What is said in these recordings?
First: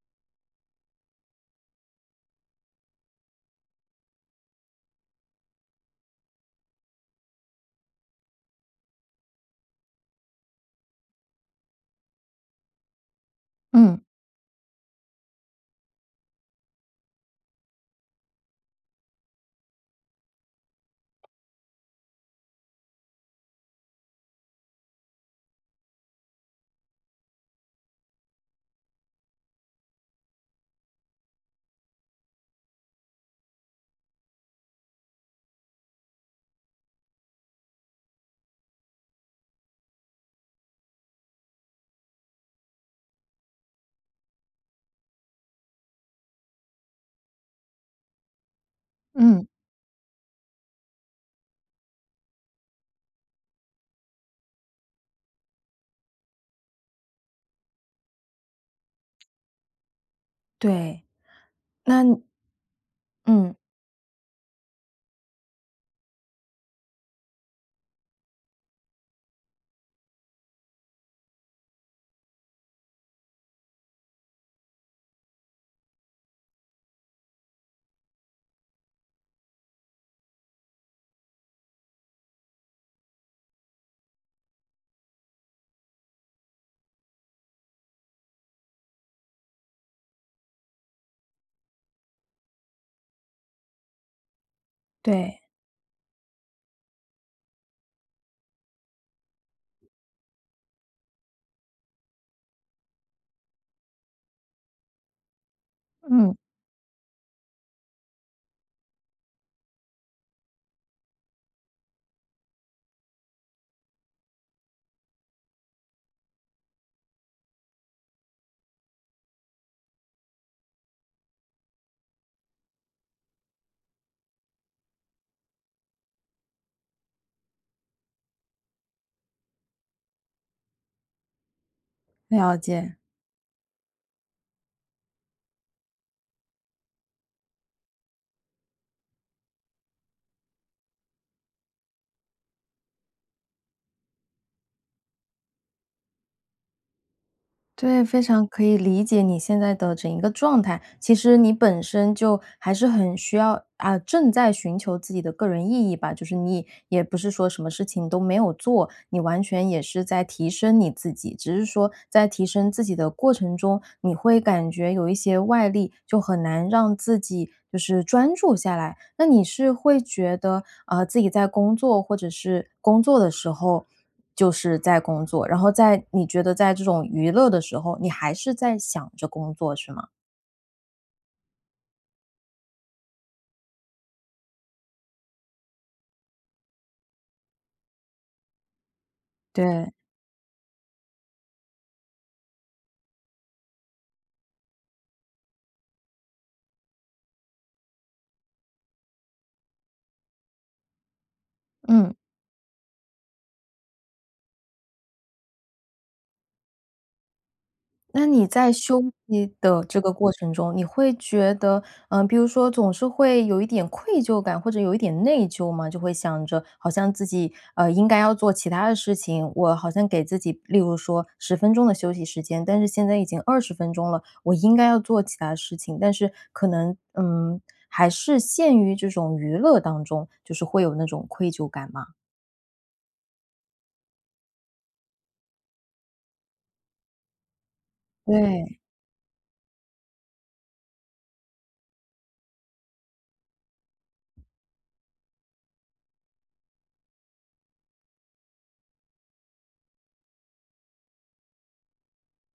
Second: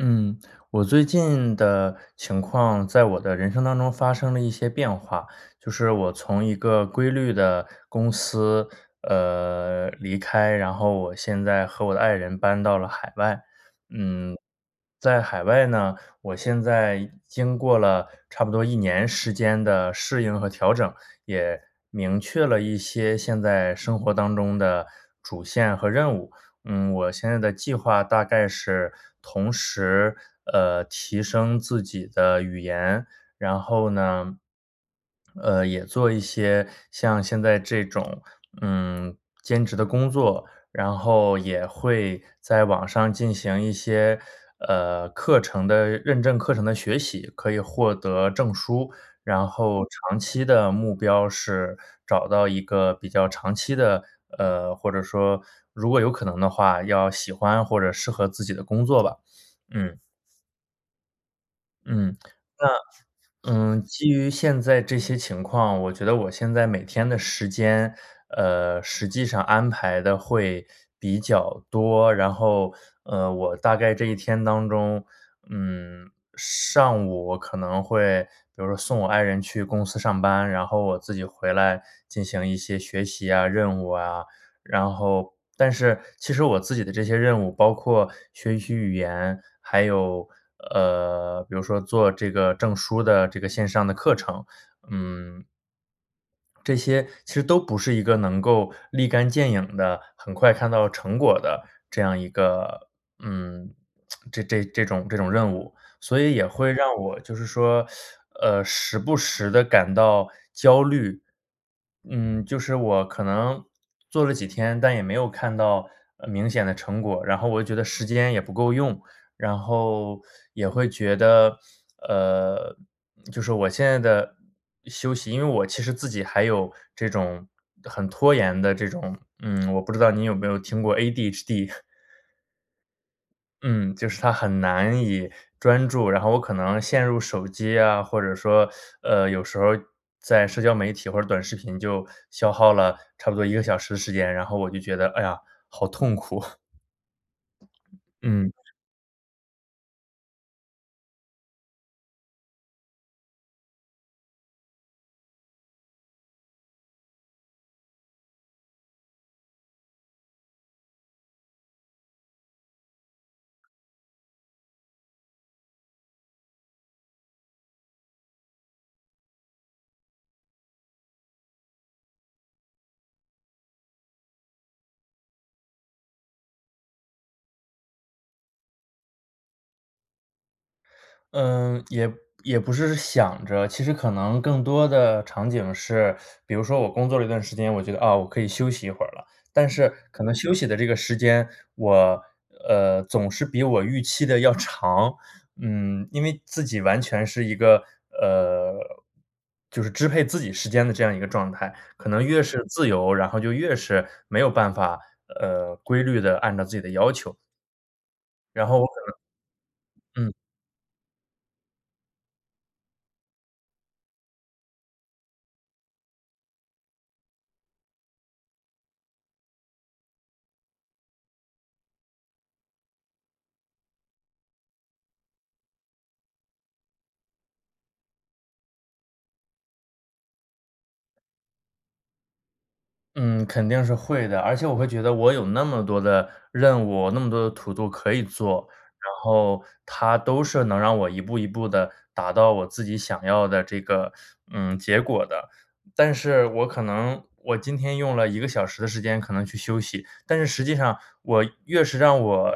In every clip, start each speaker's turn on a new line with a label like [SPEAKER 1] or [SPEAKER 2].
[SPEAKER 1] 嗯，我最近的情况在我的人生当中发生了一些变化，就是我从一个规律的公司，呃，离开，然后我现在和我的爱人搬到了海外。
[SPEAKER 2] 嗯。
[SPEAKER 1] 嗯，在海外呢，我现在经过了差不多1年时间的适应和调整，也明确了一些现在生活当中的主线和任务。嗯，我现在的计划大概是同时，呃，提升自己的语言，然后呢，呃，也做一些像现在这种，嗯，兼职的工作，然后也会在网上进行一些，呃，课程的认证课程的学习，可以获得证书，然
[SPEAKER 2] 嗯。
[SPEAKER 1] 后长期的目标是找到一个比较长期的，呃，或者说如果有可能的话，要喜欢或者适合自己的工作吧。嗯。
[SPEAKER 2] 对，
[SPEAKER 1] 嗯，
[SPEAKER 2] 那
[SPEAKER 1] 那
[SPEAKER 2] 嗯。
[SPEAKER 1] 嗯，基于现在这些情况，我觉得我现在每天的时间，呃，实际上安排得会比较多，然后，呃，我大概这一天当中，嗯，上午我可能会就是送我爱人去公司上班，然后我自己回来进行一些学习啊，任务啊。然后但是其实我自己的这些任务包括学习语言，还有，呃，比如说做这个证书的这个线上的课程，
[SPEAKER 2] 对。
[SPEAKER 1] 嗯。这些其实都不是一个能够立竿见影的、很快看到成果的这样一个，嗯，这这这种任务，所以
[SPEAKER 2] 嗯。
[SPEAKER 1] 也会让我就是说，呃，时不时地感到焦虑。嗯，就是我可能做了几天，但也没有看到明显的成果，然后我觉得时间也不够用，然后也会觉得，呃，就是我现在的休息因为我其实自己还有这种很拖延的这种嗯，我不知道你有没有听过 ADHD。
[SPEAKER 2] 了解。
[SPEAKER 1] 嗯，就是它很难以专注，然后我可能陷入手机啊，或者说，呃，有时候在社交媒体或者短视频就消耗了差不多1个小时时间，然后我就觉得：“哎呀，好痛苦。”
[SPEAKER 2] 对，非常
[SPEAKER 1] 嗯。
[SPEAKER 2] 可以理解你现在的整一个状态。其实你本身就还是很需要啊，正在寻求自己的个人意义吧。就是你也不是说什么事情都没有做，你完全也是在提升你自己。只是说在提升自己的过程中，你会感觉有一些外力，就很难让自己就是专注下来。那你是会觉得，啊，自己在工作或者是工作的时候，就是在工作，然后在你觉得在这种娱乐的时候，你还是在想着工作是吗？
[SPEAKER 1] 呃，也也不是想着，其实可能更多的场景是 比如说我工作了一段时间，我觉得，啊，我可以休息一会儿了。但是
[SPEAKER 2] 对。
[SPEAKER 1] 可能休息的这个时间，我呃，总是比我预期的要长。嗯，因为自己完全是一个呃，就是支配自己时间的这样一个状态，可
[SPEAKER 2] 嗯。
[SPEAKER 1] 能越是自由，然后就越是没有办法，呃，规律地按照自己的要求。
[SPEAKER 2] 那你
[SPEAKER 1] 然
[SPEAKER 2] 在
[SPEAKER 1] 后我可
[SPEAKER 2] 休息的这个
[SPEAKER 1] 能
[SPEAKER 2] 过
[SPEAKER 1] 嗯。
[SPEAKER 2] 程中，你会觉得呃，比如说总是会有一点愧疚感或者有一点内疚吗？就会想着好像自己，呃，应该要做其它的事情，我好像给自己例如说10分钟的休息时间，但是现在已经20分钟了，我应该要做其它的事情。但是可能，嗯，还是陷于这种娱乐当中，就是会有那种愧疚感吗？
[SPEAKER 1] 嗯，肯定是会的，而且我会觉得我有那么多的任务，那么多的 TO-DO 可以做。
[SPEAKER 2] 对。
[SPEAKER 1] 然后它都是能让我一步一步地达到我自己想要的这个，嗯，结果的。但是我可能我今天用了1个小时的时间可能去休息，但是实际上我越是让我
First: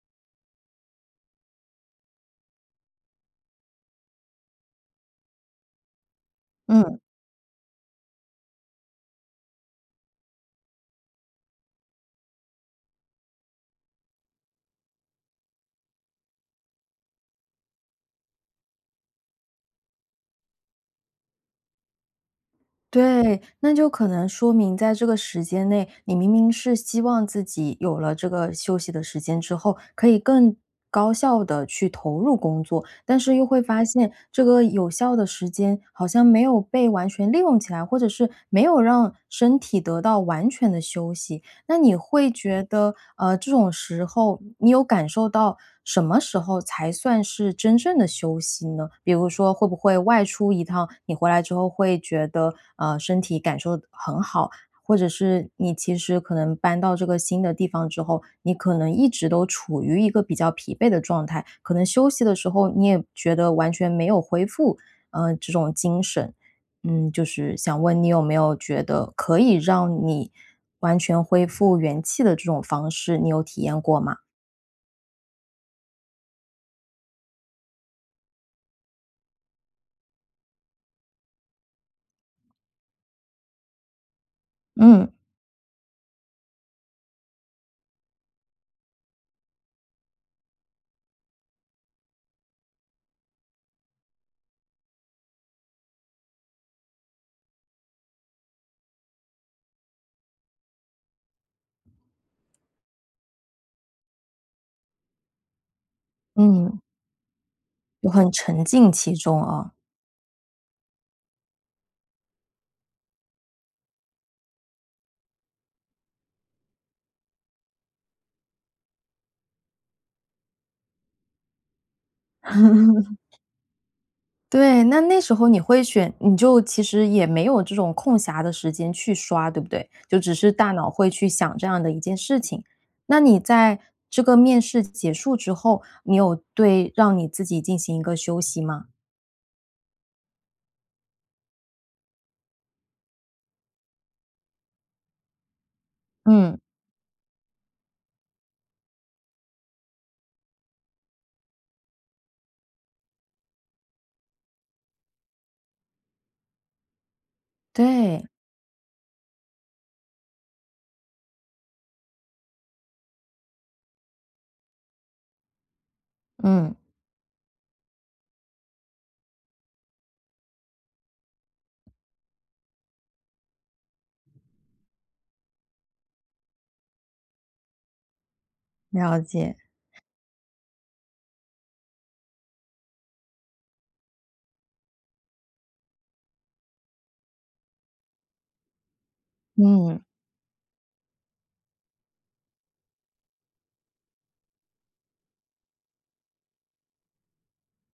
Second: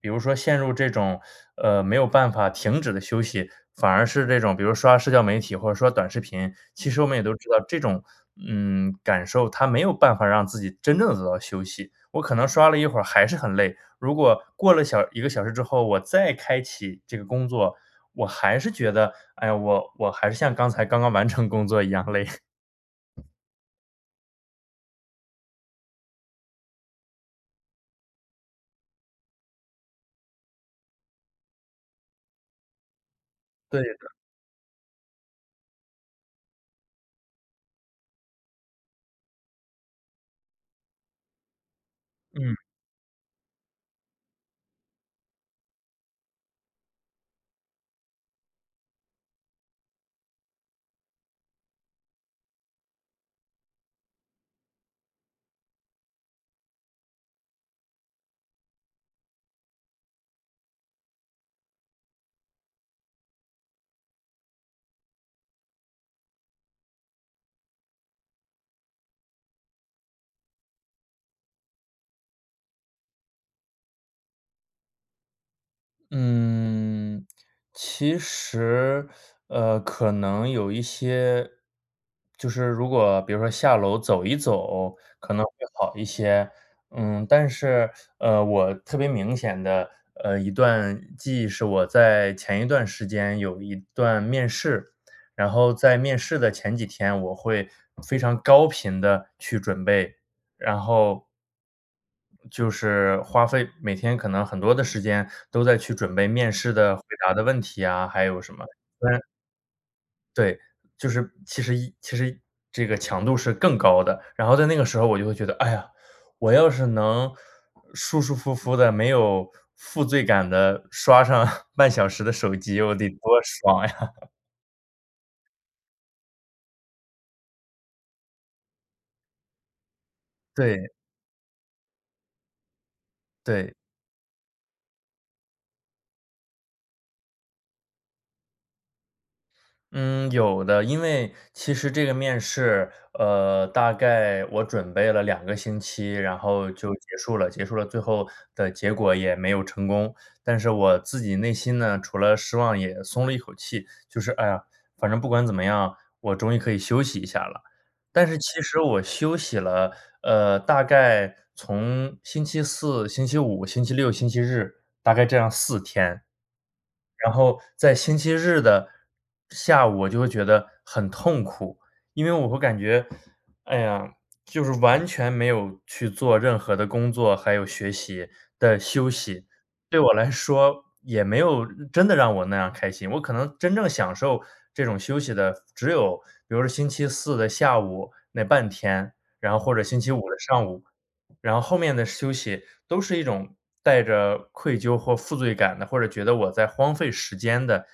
[SPEAKER 1] 比如说陷入这种，呃，没有办法停止的休息，反而是这种比如刷社交媒体或者刷短视频。其实
[SPEAKER 2] 嗯。
[SPEAKER 1] 我们也都知道这种，嗯，感受，它没有办法让自己真正地得到休息。我可能刷了一会儿还是很累，如果过了小1个小时之后，我再开启这个工作，我还是觉得：“哎呀，我我还是像刚才刚刚完成工作一样累。”
[SPEAKER 2] 对。那就可能说明在这个时间内，你明明是希望自己有了这个休息的时间之后，可以更高效地去投入工作。但是又会
[SPEAKER 1] 对
[SPEAKER 2] 发现
[SPEAKER 1] 的。
[SPEAKER 2] 这个有效的时间好像没有被完全利用起来，或者是没有让身体得到完全的休息。那你会
[SPEAKER 1] 嗯。
[SPEAKER 2] 觉得，呃，这种时候你有感受到什么时候才算是真正的休息呢？比如说会不会外出一趟，你回来之后会觉得，啊，身体感受的很好，或者是你其实可能搬到这个新的地方之后，你可能一直都处于一个比较疲惫的状态。可能休息的时候你也觉得完全没有恢复，呃，这种精神。嗯，就是想问你有没有觉得可以让你完全恢复元气的这种方式，你有体验过吗？
[SPEAKER 1] 嗯，其实，呃，可能有一些就是如果比如说下楼走一走
[SPEAKER 2] 嗯。
[SPEAKER 1] 可能会好一些。嗯，但是，呃，我特别明显的，呃，一段记忆是我在前一段时间有一段面试，然后在面试的前几天我会非常高频地去准备，然后，就是花费每天可能很多的时间都在去准备面试
[SPEAKER 2] 嗯。
[SPEAKER 1] 的回答的问题啊，
[SPEAKER 2] 有
[SPEAKER 1] 还
[SPEAKER 2] 很
[SPEAKER 1] 有什么
[SPEAKER 2] 沉浸
[SPEAKER 1] 虽
[SPEAKER 2] 其
[SPEAKER 1] 然
[SPEAKER 2] 中啊。
[SPEAKER 1] 对，就是其实一其实，这个强度是更高的，然后在那个时候我就会觉得：“哎呀，我要是能舒舒服服地没有负罪感地刷上半小时的手机我得多 爽呀。”
[SPEAKER 2] 对，那那时候你会选，你就其实也没有这种空暇的时间去刷，对不对？就只是大
[SPEAKER 1] 对。
[SPEAKER 2] 脑会去想这样的一件事情。那你
[SPEAKER 1] 对。
[SPEAKER 2] 在这个面试结束之后，你有对让你自己进行一个休息吗？
[SPEAKER 1] 嗯，有的。因为其实这个面试，呃，大概我准备了2个星期，然
[SPEAKER 2] 嗯。
[SPEAKER 1] 后就结束了，结束了最后的结果也没有成功。但是我自己内心呢除了失望也松了一口气，就是，“哎呀，反正不管怎么样，我终于可以休息一下了。”但
[SPEAKER 2] 对。
[SPEAKER 1] 是其实我休息了，呃，大概从星期四、星期五、星期六、星期日，大概这样4天，
[SPEAKER 2] 嗯。
[SPEAKER 1] 然后在星期日的下午我就会觉得很痛苦。因为我感觉，哎呀，就是完全没有去做任何的工作，还有学习，的休
[SPEAKER 2] 了
[SPEAKER 1] 息，
[SPEAKER 2] 解。
[SPEAKER 1] 对我来说也没有嗯，真的让我那样开心。我可能真正享受这种休息的只有比如星期四的下午那半天，然后或者星
[SPEAKER 2] 嗯。
[SPEAKER 1] 期五的上午。然后后面的休息都是一种带着愧疚或负罪感的，或者觉得我在荒废时间的，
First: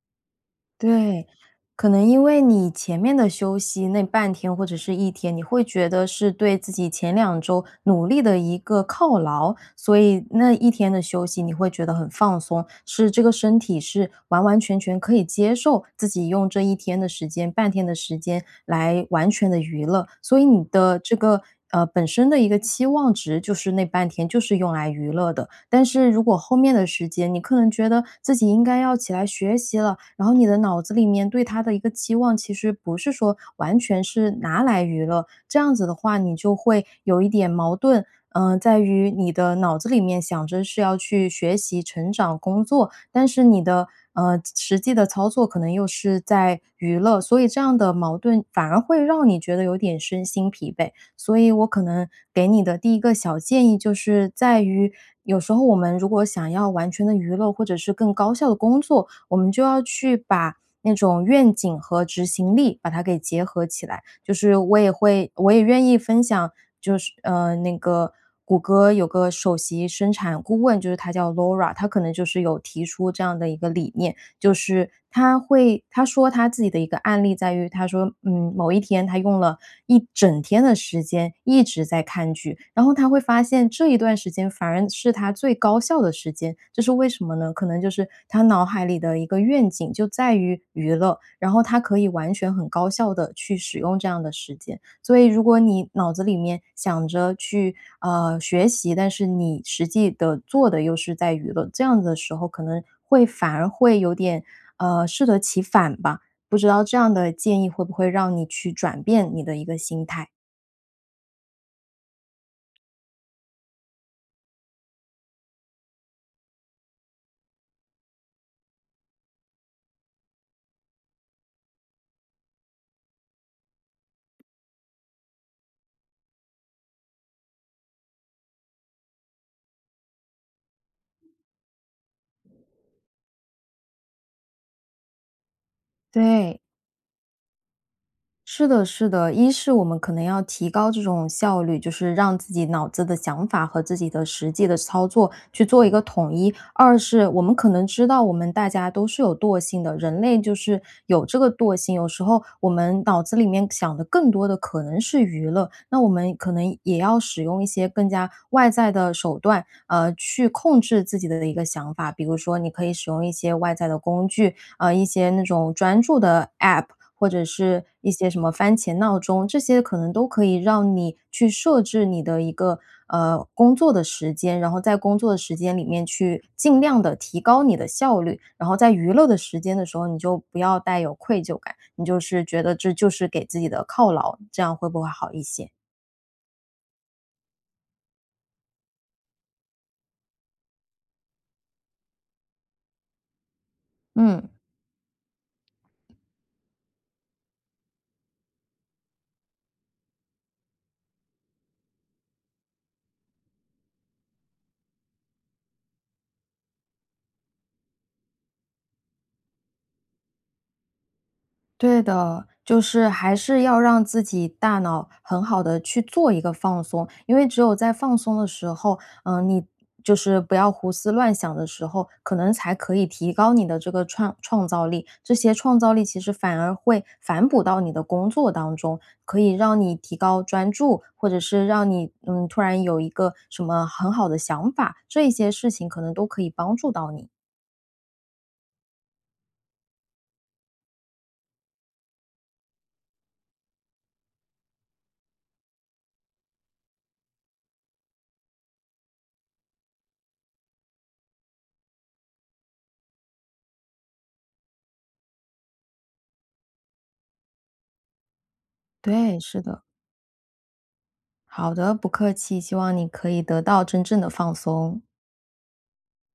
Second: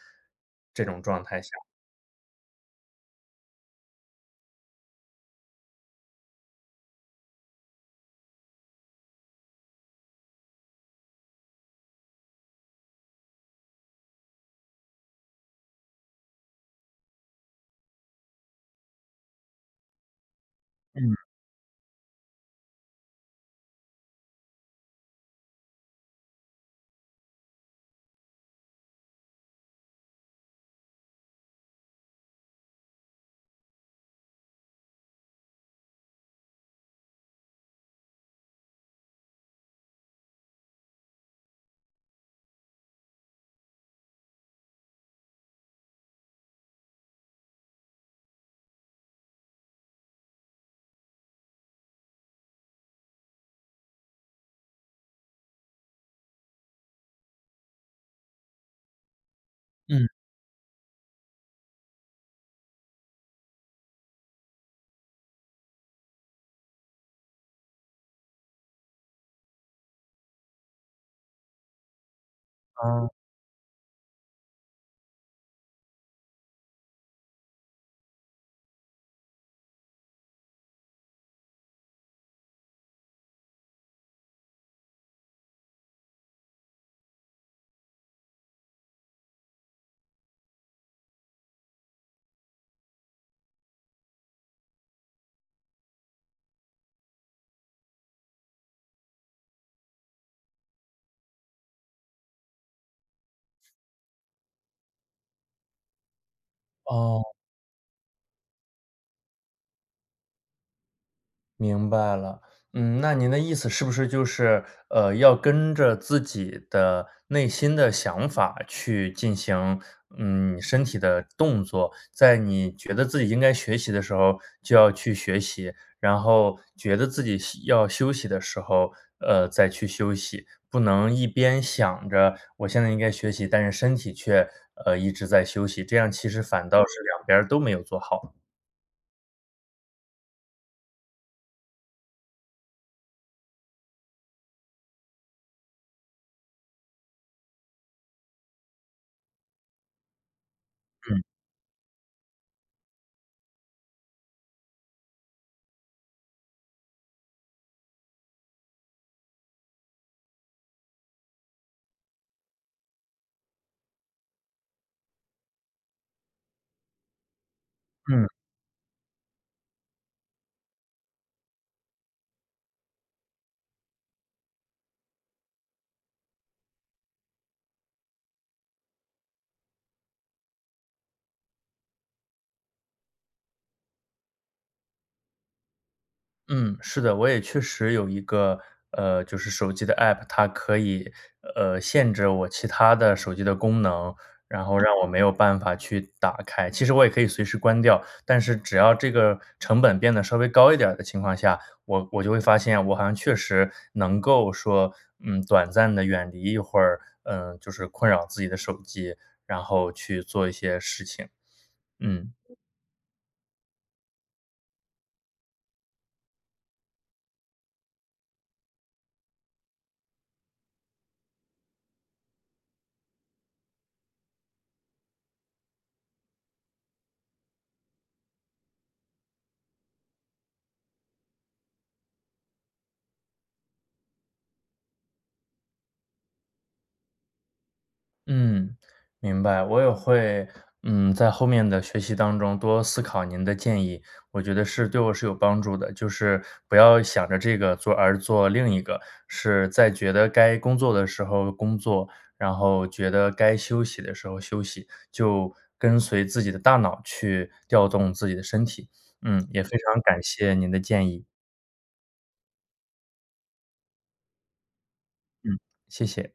[SPEAKER 1] 这种状
[SPEAKER 2] 对，
[SPEAKER 1] 态下。
[SPEAKER 2] 可能因为你前面的休息那半天或者是一天，你会觉得是对自己前2周努力的一个犒劳。所以那一天的休息，你会觉得很放松，是这个身体是完完全全可以接受自己用这一天的时间、半天的时间来完全地娱乐。所以你的
[SPEAKER 1] 嗯。
[SPEAKER 2] 这个，呃，本身的一个期望值就是那半天就是用来娱乐的，但是如果后面的时间你可能觉得自己应该要起来学习了，然后你的脑子里面对它的一个期望其实不是说完全是拿来娱乐。这样子的话，你就会有一点矛盾，呃，在于你的脑子里面想着是要去学习、成长、工作，但是你的，呃，际实际的操作可能又是在娱乐，所以这样的矛盾反而会让你觉得有点身心疲惫。所以我可能给你的第一个小建议就是在于，有时候我们如果想要完全地娱乐或者是更高效地工作，我们就要
[SPEAKER 1] 嗯。
[SPEAKER 2] 去把那种愿景和执行力，把它给结合起来。就是我也会我也愿意分享，就是呃那个谷歌有个首席生产顾问，就是她叫 Laura，她可能就是有提
[SPEAKER 1] 啊。
[SPEAKER 2] 出这样的一个理念，就是她会她说她自己的一个案例在于她说，嗯，某一天她用了一整天的时间一直在看剧，然后她会发现这一段时间反而是她最高效的时间，就是为什么呢？可能就是她脑海里的一个愿景就在于娱乐，然后她可以完全很高效地去使用这样的时间。所以如果你脑子里面想着去，啊，学习，但是你实际地做的又是在娱乐，这样子的时候可能会反而会有点，呃，适得其反吧。不知道这样
[SPEAKER 1] 哦。
[SPEAKER 2] 的建议会不会让你去转变你的一个心态？
[SPEAKER 1] 明白了。嗯，那您的意思是不是就是，呃，要跟着自己的内心的想法去进行，嗯，身体的动作，在你觉得自己应该学习的时候就要去学习，然后觉得自己休要休息的时候，呃，再去休息，不能一边想着我现在应该学习，但是身体却呃，一直在休息，这样其实
[SPEAKER 2] 对。
[SPEAKER 1] 反倒是两边儿都没有做好。
[SPEAKER 2] 是的是的。一是我们可能要提高这种效率，就是让自己脑子的想法和自己的实际的操作去做一个统一。二是我们可能知道我们大家都是有惰性的，人类就是
[SPEAKER 1] 嗯。
[SPEAKER 2] 有这个惰性，有时候我们脑子里面想的更多的可能是娱乐。那我们可能也要使用一些更加外在的手段，呃，去控制自己的一个想法。比如说你可以使用一些外在的工具，呃，一些那种专注的 APP，或者是一
[SPEAKER 1] 嗯。
[SPEAKER 2] 些什么番茄闹钟。这些可能都可以让你去设置你的一个呃，工作的时间，然后在工作的时间里面去尽量地提高你的效率。然后在娱乐的时间的时候，你就不要带有愧疚感，你就是觉得这就是给自己的犒劳。这样会不会好一些？
[SPEAKER 1] 嗯，是的。我也确实有一个，呃，就是手机的 app，它可以，呃，限制我其它的手机的功能，
[SPEAKER 2] 嗯。
[SPEAKER 1] 然后让我没有办法去打开，其实我也可以随时关掉。但是只要这个成本变得稍微高一点儿的情况下，我我就会发现我好像确实能够说，嗯，短暂地远离一会儿，呃，就是困扰自己的手机，然后去做一些事情，
[SPEAKER 2] 对
[SPEAKER 1] 嗯。
[SPEAKER 2] 的，就是还是要让自己大脑很好地去做一个放松。因为只有在放松的时候，呃，你就是不要胡思乱想的时候，可能才可以提高你的这个创创造力，这些创造力其实反而会反哺到你的工作当中，可以让你提高专注，或者是让你，嗯，突然有一个什么很好的想法，这些事情可能都可以帮助到你。
[SPEAKER 1] 嗯，明白。我也会，嗯，在后面的学习当中多思考您的建议，我觉得是对我是有帮助的，就是不要想着这个做而做另一个。是在觉得该工作的时候工作，然后觉得该休息的时候休息，就跟随自己的大脑去调动自己的身体。
[SPEAKER 2] 对，
[SPEAKER 1] 嗯，
[SPEAKER 2] 是
[SPEAKER 1] 也非
[SPEAKER 2] 的。
[SPEAKER 1] 常感谢您的建议。
[SPEAKER 2] 好的，不客气，希望你可以得到真正的放松。
[SPEAKER 1] 嗯，谢谢。